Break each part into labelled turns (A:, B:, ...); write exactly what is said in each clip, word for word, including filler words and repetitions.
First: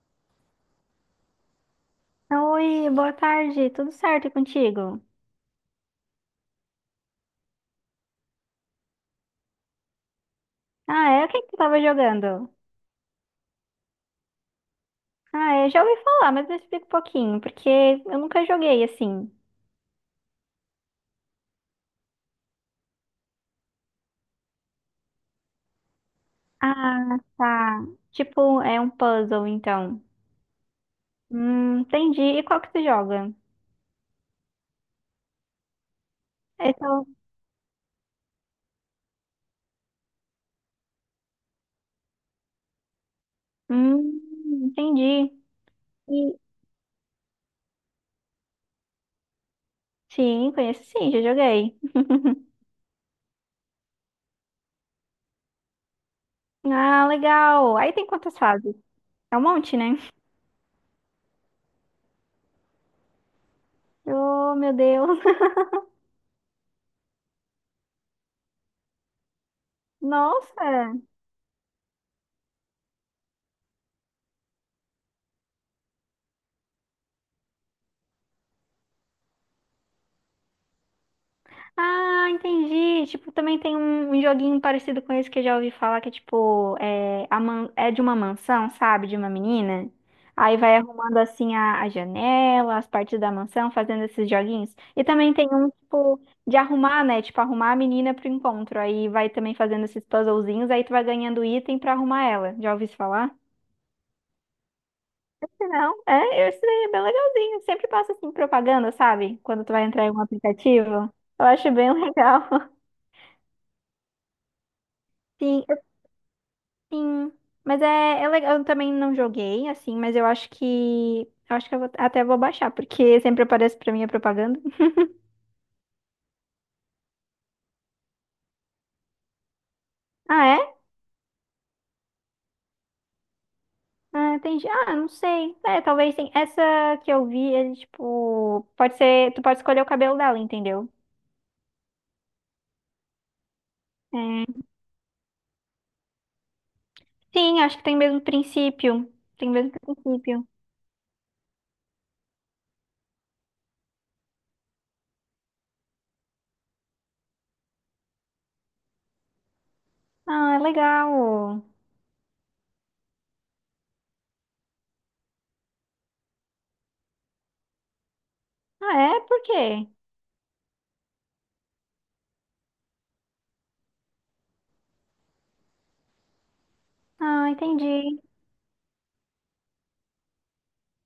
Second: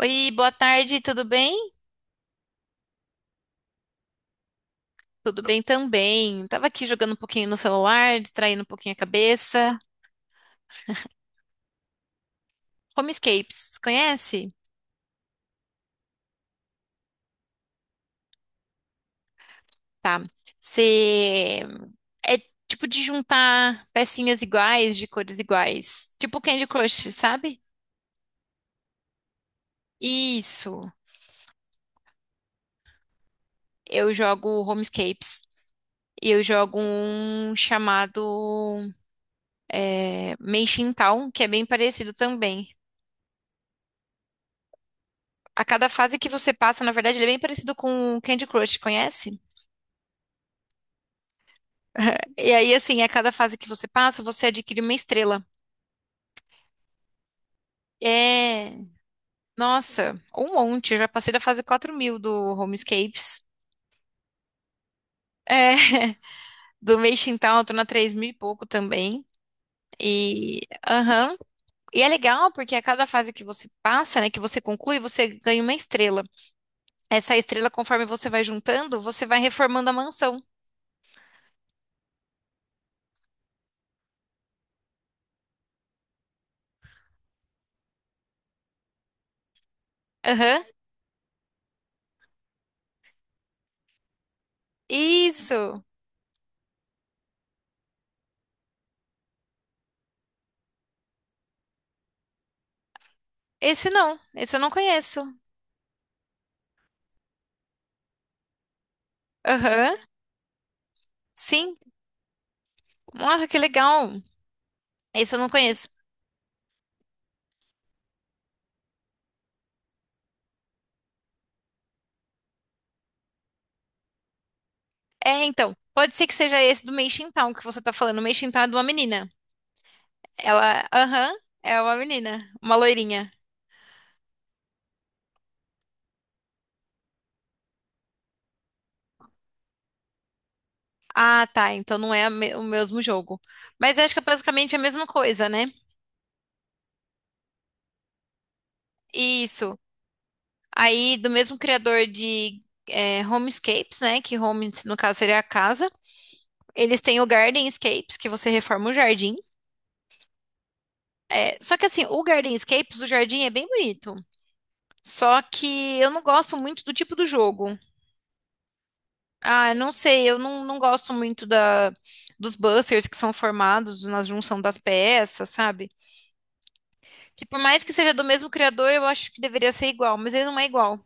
A: Oi, boa tarde, tudo bem?
B: Oi, boa tarde, tudo certo e contigo?
A: Tudo bem também. Tava aqui jogando um pouquinho no celular, distraindo um pouquinho a cabeça.
B: Ah, é? O que que tu tava jogando?
A: Homescapes, conhece?
B: Ah, eu já ouvi falar, mas me explica um pouquinho, porque eu nunca joguei assim.
A: Tá. Você é tipo de juntar pecinhas iguais, de cores iguais. Tipo Candy Crush,
B: Ah,
A: sabe?
B: tá. Tipo, é um puzzle, então.
A: Isso.
B: Hum, entendi. E qual que tu joga?
A: Eu jogo Homescapes. E eu
B: Eu
A: jogo
B: sou...
A: um chamado é, Meishin Town, que é bem parecido também.
B: Hum, entendi.
A: A cada fase que
B: E...
A: você passa, na verdade, ele é bem parecido com o Candy Crush, conhece?
B: Sim, conheço sim, já joguei.
A: E aí, assim, a cada fase que você passa, você adquire uma estrela.
B: Ah, legal. Aí tem quantas fases?
A: É,
B: É um monte, né?
A: nossa, um monte. Eu já passei da fase quatro mil do Homescapes.
B: Oh, meu Deus.
A: É, do Meixin Town, eu tô na três mil e pouco também. E,
B: Nossa!
A: aham. E é legal porque a cada fase que você passa, né, que você conclui, você ganha uma estrela. Essa estrela, conforme você vai juntando, você vai reformando a mansão.
B: Ah, entendi. Tipo, também tem um, um joguinho parecido com esse que eu já ouvi falar, que é tipo, é, a man- é de uma mansão, sabe? De uma menina. Aí
A: Aham.
B: vai arrumando assim a, a janela, as partes da mansão, fazendo esses joguinhos. E também tem um,
A: Isso.
B: tipo, de arrumar, né? Tipo, arrumar a menina pro encontro. Aí vai também fazendo esses puzzlezinhos, aí tu vai ganhando item pra arrumar ela. Já ouvi isso falar?
A: Esse não. Esse eu não conheço.
B: Não, é, esse daí é bem legalzinho. Sempre passa assim propaganda, sabe? Quando tu vai
A: Aham.
B: entrar em um aplicativo. Eu acho
A: Sim.
B: bem legal.
A: Nossa, que legal. Esse eu não
B: Sim,
A: conheço.
B: sim, mas é, é legal. Eu também não joguei, assim, mas eu acho que. Eu acho que eu vou- até vou baixar, porque sempre aparece pra mim a propaganda.
A: É, então, pode ser que seja esse do Meixin Town que você tá falando. O Meixin Town é de uma menina.
B: Ah, é?
A: Ela, aham, é uma menina, uma loirinha.
B: Ah, tem. ge- Ah, não sei. É, talvez sim. Essa que eu vi, é tipo. Pode ser. Tu pode escolher o cabelo dela, entendeu?
A: Ah, tá, então não é a me- o mesmo jogo. Mas eu acho que é
B: É.
A: basicamente a mesma coisa, né?
B: Sim, acho que tem o mesmo princípio. Tem o mesmo
A: Isso.
B: princípio.
A: Aí, do mesmo criador de é, Homescapes, né? Que home, no caso, seria a casa. Eles têm o Gardenscapes, que você reforma o jardim.
B: Ah, é
A: É,
B: legal.
A: só que assim, o Gardenscapes, o jardim é bem bonito. Só que eu não gosto muito do tipo do jogo.
B: Ah, é? Por
A: Ah, eu
B: quê?
A: não sei, eu não, não gosto muito da, dos busters que são formados na junção das peças, sabe? Que
B: Ah,
A: por mais que seja
B: entendi.
A: do mesmo criador, eu acho que deveria ser igual, mas ele não é igual.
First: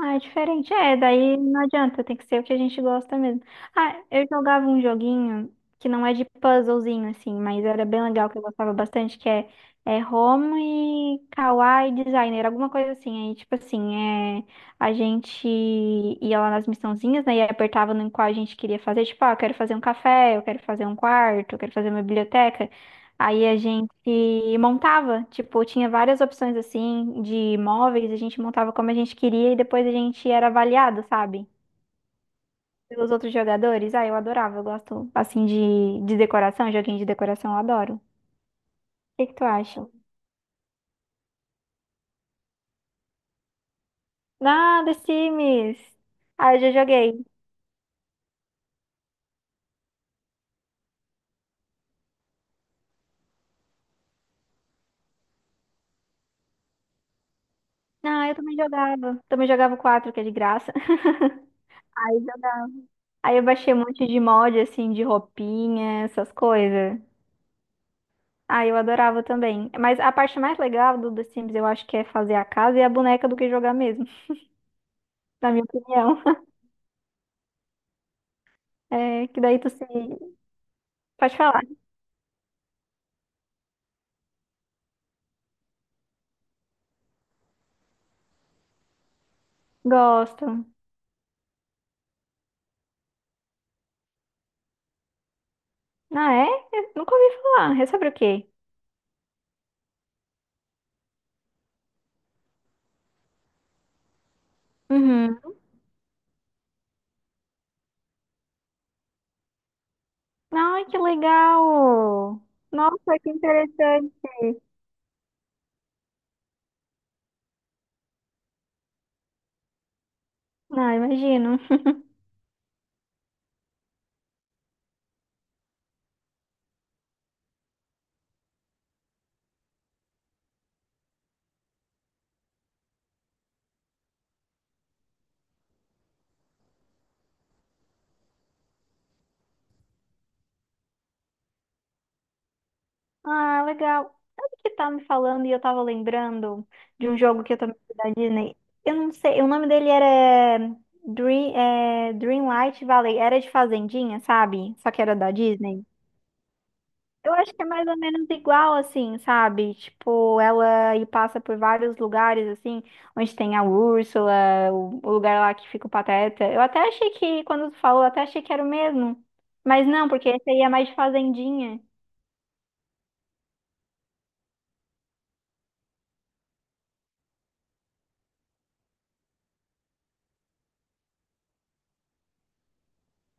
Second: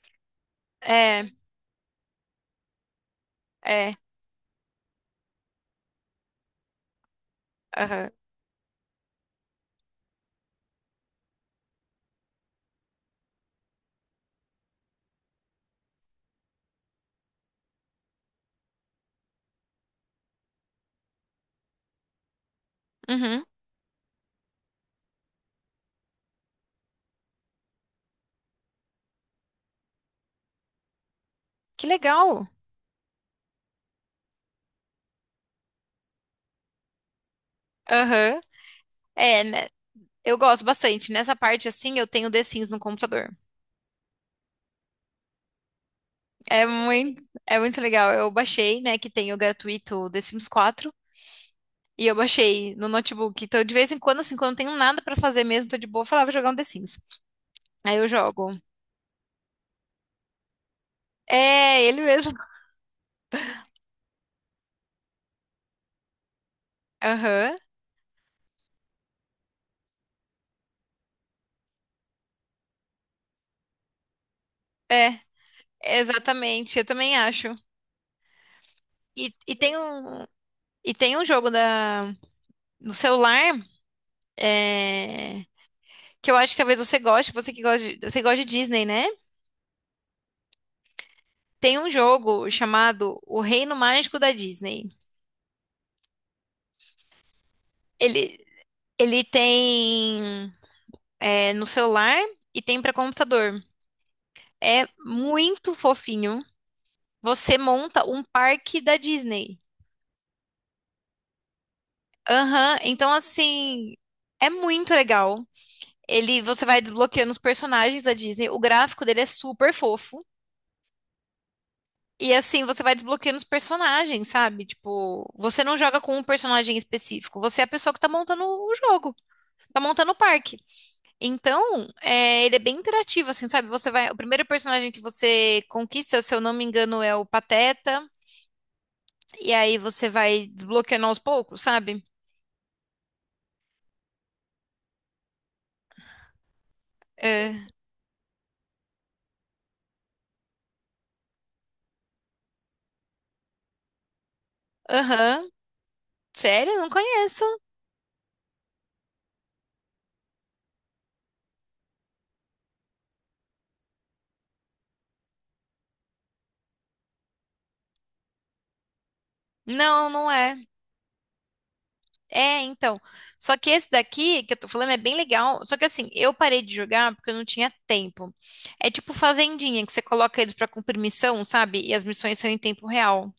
B: Ah, é diferente. É,
A: É,
B: daí não adianta, tem que ser o que a gente gosta mesmo.
A: é,
B: Ah, eu jogava um joguinho que não é de puzzlezinho, assim, mas era bem
A: aham,
B: legal, que eu gostava bastante, que é, é Roma e Kawaii Designer, alguma coisa assim. Aí, tipo assim, é, a gente ia lá nas missãozinhas, né, e apertava no qual a gente queria fazer, tipo, ah, eu quero fazer um café, eu quero fazer um quarto, eu quero fazer uma biblioteca.
A: uhum.
B: Aí a gente montava, tipo, tinha várias opções assim de móveis, a gente montava como a gente queria e depois a gente era avaliado, sabe?
A: Que legal.
B: Pelos outros jogadores. Ah, eu adorava, eu gosto assim de, de decoração, joguinho de decoração, eu adoro. O
A: Aham.
B: que que
A: É,
B: tu
A: né?
B: acha?
A: Eu gosto bastante. Nessa parte, assim, eu tenho The Sims no computador.
B: Ah, The Sims! Ah, eu
A: É
B: já
A: muito,
B: joguei.
A: é muito legal. Eu baixei, né, que tem o gratuito The Sims quatro. E eu baixei no notebook. Então, de vez em quando, assim, quando eu não tenho nada pra fazer mesmo, tô de boa, eu falava jogar um The Sims. Aí eu
B: Ah, eu
A: jogo.
B: também jogava. Também jogava o quatro, que é de graça.
A: É, ele
B: Aí,
A: mesmo.
B: jogava. Aí eu baixei um monte de mod, assim, de roupinha, essas coisas.
A: Aham.
B: Ah, eu adorava também. Mas a parte mais legal do The Sims, eu acho que é fazer a casa e a boneca do que jogar mesmo,
A: É,
B: na minha opinião.
A: exatamente. Eu também acho.
B: É,
A: E,
B: que
A: e
B: daí tu
A: tem
B: se...
A: um, e tem um
B: Pode
A: jogo
B: falar.
A: da, no celular é, que eu acho que talvez você goste, você que gosta de, você gosta de Disney, né?
B: Gosto.
A: Tem um jogo chamado O Reino Mágico da Disney.
B: Ah, é? Eu nunca ouvi falar. É sobre o
A: Ele,
B: quê?
A: ele tem é, no celular e tem para computador. É
B: Uhum.
A: muito fofinho. Você monta um parque da Disney.
B: Ai, que legal!
A: Aham, então
B: Nossa, que
A: assim,
B: interessante.
A: é muito legal. Ele, você vai desbloqueando os personagens da Disney. O gráfico dele é super fofo.
B: Ah, imagino.
A: E assim, você vai desbloqueando os personagens, sabe? Tipo, você não joga com um personagem específico, você é a pessoa que tá montando o jogo, tá montando o parque. Então, é, ele é bem interativo, assim, sabe? Você vai, o primeiro personagem que você conquista, se eu não me engano, é o Pateta, e aí você vai desbloqueando aos poucos, sabe?
B: Ah, legal. Sabe o que tava me falando e eu tava lembrando de um jogo que eu
A: É,
B: também fui da Disney? Eu não sei, o nome dele era eh, Dream, é, Dreamlight Valley. Era de Fazendinha, sabe? Só que era da
A: aham.
B: Disney.
A: Sério? Não
B: Eu
A: conheço.
B: acho que é mais ou menos igual, assim, sabe? Tipo, ela e passa por vários lugares, assim, onde tem a Úrsula, o, o lugar lá que fica o Pateta. Eu até achei que, quando tu falou, eu até achei que era o mesmo. Mas não,
A: Não,
B: porque
A: não
B: esse
A: é.
B: aí é mais de Fazendinha.
A: É, então. Só que esse daqui que eu tô falando é bem legal. Só que assim, eu parei de jogar porque eu não tinha tempo. É tipo Fazendinha, que você coloca eles pra cumprir missão, sabe? E as missões são em tempo real.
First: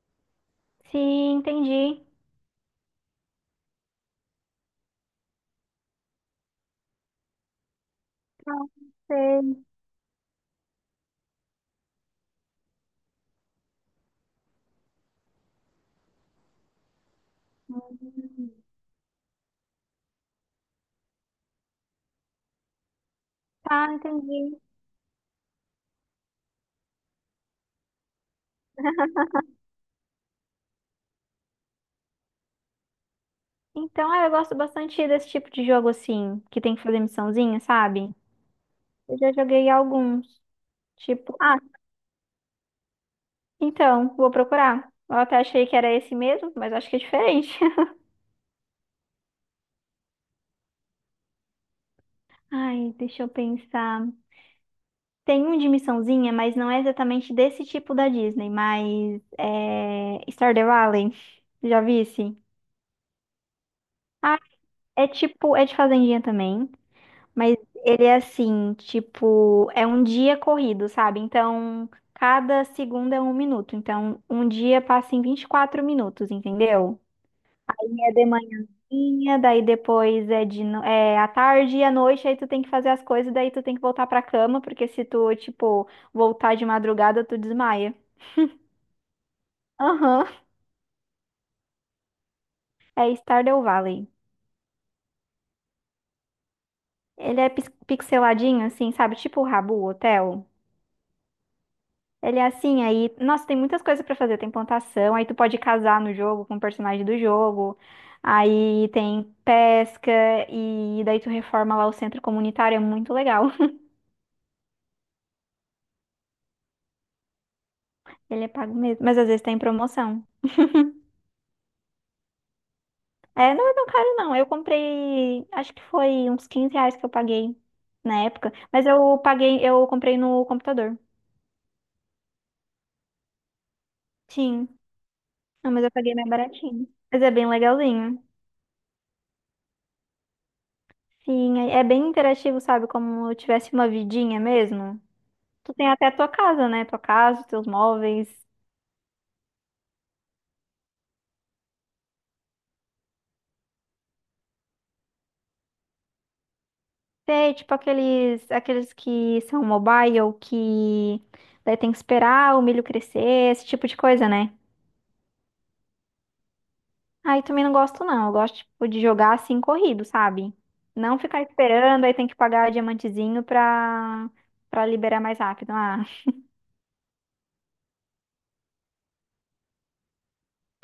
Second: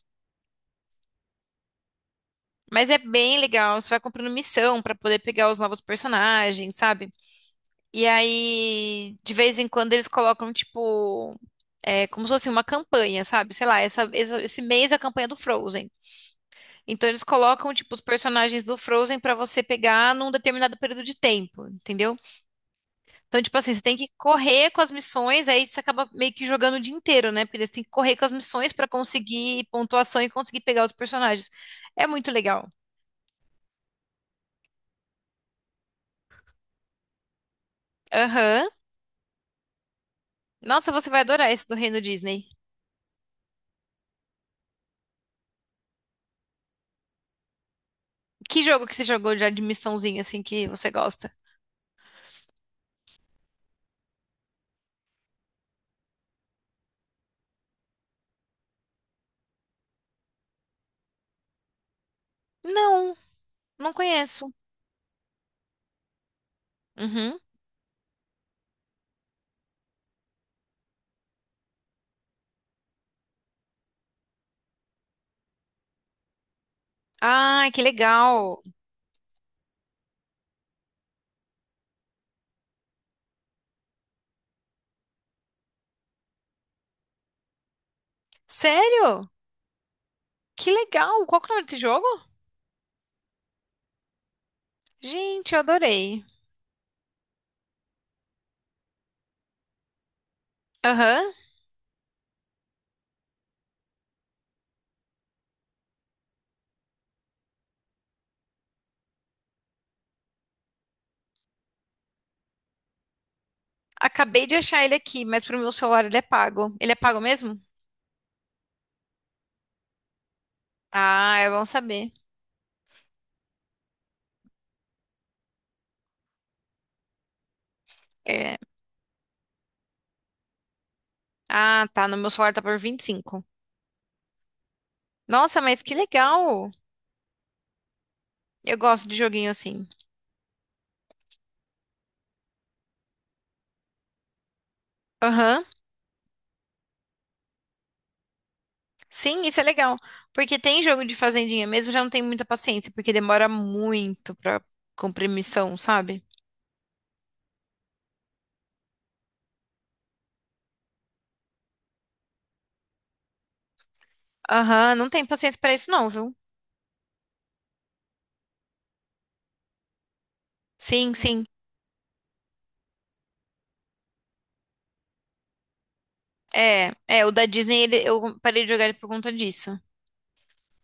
B: Sim, entendi.
A: Mas é bem legal. Você vai cumprindo missão pra poder pegar os novos personagens, sabe? E
B: Não
A: aí, de vez
B: sei.
A: em quando, eles colocam, tipo, é, como se fosse uma campanha, sabe? Sei lá, essa- essa- esse mês é a campanha do Frozen. Então, eles colocam, tipo, os personagens do Frozen pra você pegar num determinado período de tempo, entendeu? Então, tipo assim, você
B: Tá,
A: tem que
B: entendi.
A: correr com as missões, aí você acaba meio que jogando o dia inteiro, né? Porque você tem que correr com as missões pra conseguir pontuação e conseguir pegar os personagens. É muito legal.
B: Então, é, eu gosto bastante desse tipo de jogo assim, que tem que fazer missãozinha, sabe?
A: Aham.
B: Eu já joguei alguns.
A: Nossa, você vai
B: Tipo,
A: adorar
B: ah,
A: esse do Reino Disney.
B: então, vou procurar. Eu até achei que era esse mesmo, mas acho que é diferente.
A: Que jogo que você jogou já de missãozinha, assim, que você gosta?
B: Ai, deixa eu pensar. Tem um de missãozinha, mas não é exatamente desse tipo da Disney, mas é Stardew Valley. Já vi esse?
A: Não, não
B: Ah,
A: conheço.
B: é tipo, é de fazendinha também.
A: Uhum.
B: Mas ele é assim, tipo, é um dia corrido, sabe? Então, cada segundo é um minuto. Então, um dia passa em vinte e quatro minutos, entendeu?
A: Ah, que
B: Aí é de
A: legal.
B: manhãzinha, daí depois é de no- é à tarde e à noite, aí tu tem que fazer as coisas, daí tu tem que voltar pra cama, porque se tu, tipo, voltar de madrugada, tu desmaia.
A: Sério?
B: Aham.
A: Que legal. Qual que é o nome desse jogo?
B: É Stardew Valley.
A: Gente, eu adorei.
B: Ele é pis- pixeladinho, assim, sabe? Tipo o Rabu Hotel.
A: Aham.
B: Ele é assim, aí, nossa, tem muitas coisas pra fazer. Tem plantação, aí tu pode casar no jogo com o personagem do jogo. Aí tem pesca e daí tu reforma lá o centro comunitário, é muito legal.
A: Acabei de achar ele aqui, mas pro meu celular ele é pago. Ele é pago mesmo?
B: Ele é pago mesmo, mas às vezes tem promoção.
A: Ah, é bom saber.
B: É, não é tão caro não. Eu comprei, acho que foi uns quinze reais que eu paguei na época,
A: É.
B: mas eu paguei, eu comprei no computador.
A: Ah, tá. No meu celular tá por vinte e cinco.
B: Sim.
A: Nossa,
B: Não,
A: mas
B: mas eu
A: que
B: paguei mais
A: legal!
B: baratinho. Mas é bem legalzinho.
A: Eu gosto de joguinho assim.
B: Sim, é é bem interativo, sabe? Como eu tivesse uma vidinha mesmo.
A: Aham.
B: Tu tem até a tua casa, né? Tua casa, teus móveis.
A: Sim, isso é legal. Porque tem jogo de fazendinha mesmo, eu já não tenho muita paciência, porque demora muito pra cumprir missão, sabe?
B: Tem, tipo, aqueles, aqueles que são mobile, que daí tem que esperar o milho crescer, esse tipo de coisa, né?
A: Aham, não tenho paciência pra isso não, viu?
B: Aí também não gosto, não. Eu gosto, tipo, de jogar assim, corrido, sabe?
A: Sim,
B: Não ficar
A: sim.
B: esperando, aí tem que pagar diamantezinho pra, pra liberar mais rápido. Ah,
A: É, é, o da Disney, ele- eu parei de jogar ele por conta disso.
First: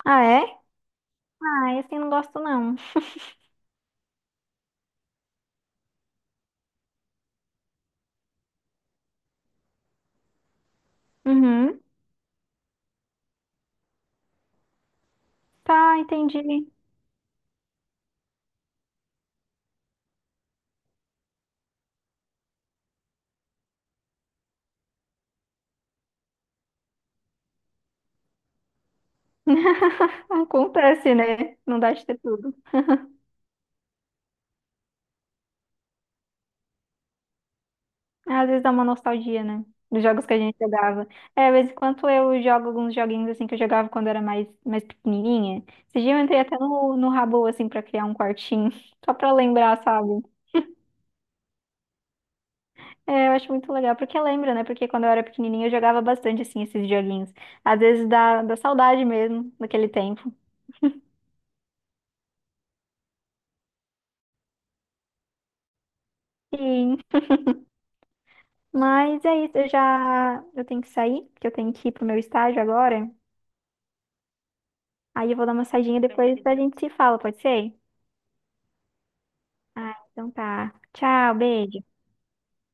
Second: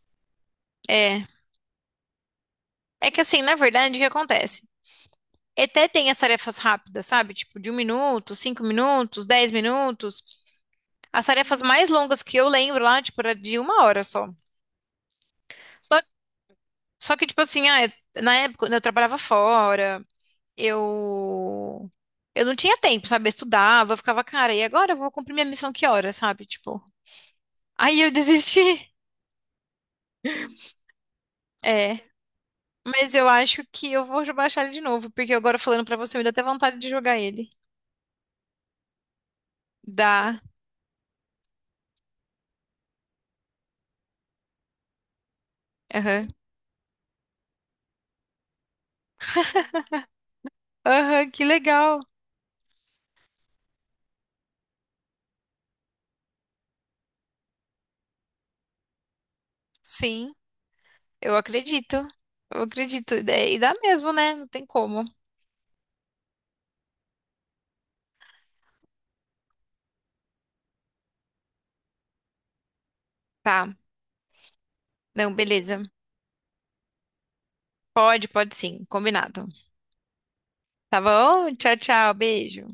B: ah é?
A: É.
B: Ah, esse eu não gosto, não.
A: É que assim, na verdade, o que acontece? Até tem as tarefas rápidas, sabe? Tipo, de um minuto, cinco minutos, dez minutos. As tarefas
B: Uhum.
A: mais longas que eu lembro lá, tipo, era de uma hora só.
B: Tá,
A: Só,
B: entendi.
A: só que, tipo assim, ah, eu- na época, quando eu trabalhava fora, eu. Eu não tinha tempo, sabe? Eu estudava, eu ficava, cara, e agora eu vou cumprir minha missão que hora, sabe? Tipo. Aí eu desisti.
B: Acontece, né? Não dá
A: É.
B: de ter tudo.
A: Mas eu acho que eu vou baixar ele de novo, porque agora falando pra você, me dá até vontade de jogar ele.
B: Às vezes dá uma nostalgia, né? Dos jogos que a
A: Dá.
B: gente jogava. É, de vez em quando eu jogo alguns joguinhos assim que eu jogava quando era mais, mais pequenininha. Esse dia eu
A: Aham.
B: entrei até no, no Habbo, assim, pra criar um quartinho. Só pra lembrar, sabe?
A: Aham, que legal.
B: É, eu acho muito legal. Porque lembra, né? Porque quando eu era pequenininha eu jogava bastante, assim, esses joguinhos. Às vezes dá, dá saudade mesmo daquele tempo.
A: Sim, eu acredito. Eu acredito. E e dá mesmo, né? Não tem como.
B: Sim. Mas é isso, eu já... Eu tenho que sair, porque eu tenho que ir pro meu estágio agora.
A: Tá.
B: Aí
A: Não,
B: eu vou dar uma
A: beleza.
B: saidinha depois a gente se fala, pode ser?
A: Pode, pode sim, combinado.
B: Ah, então tá.
A: Tá
B: Tchau,
A: bom? Tchau,
B: beijo.
A: tchau, beijo.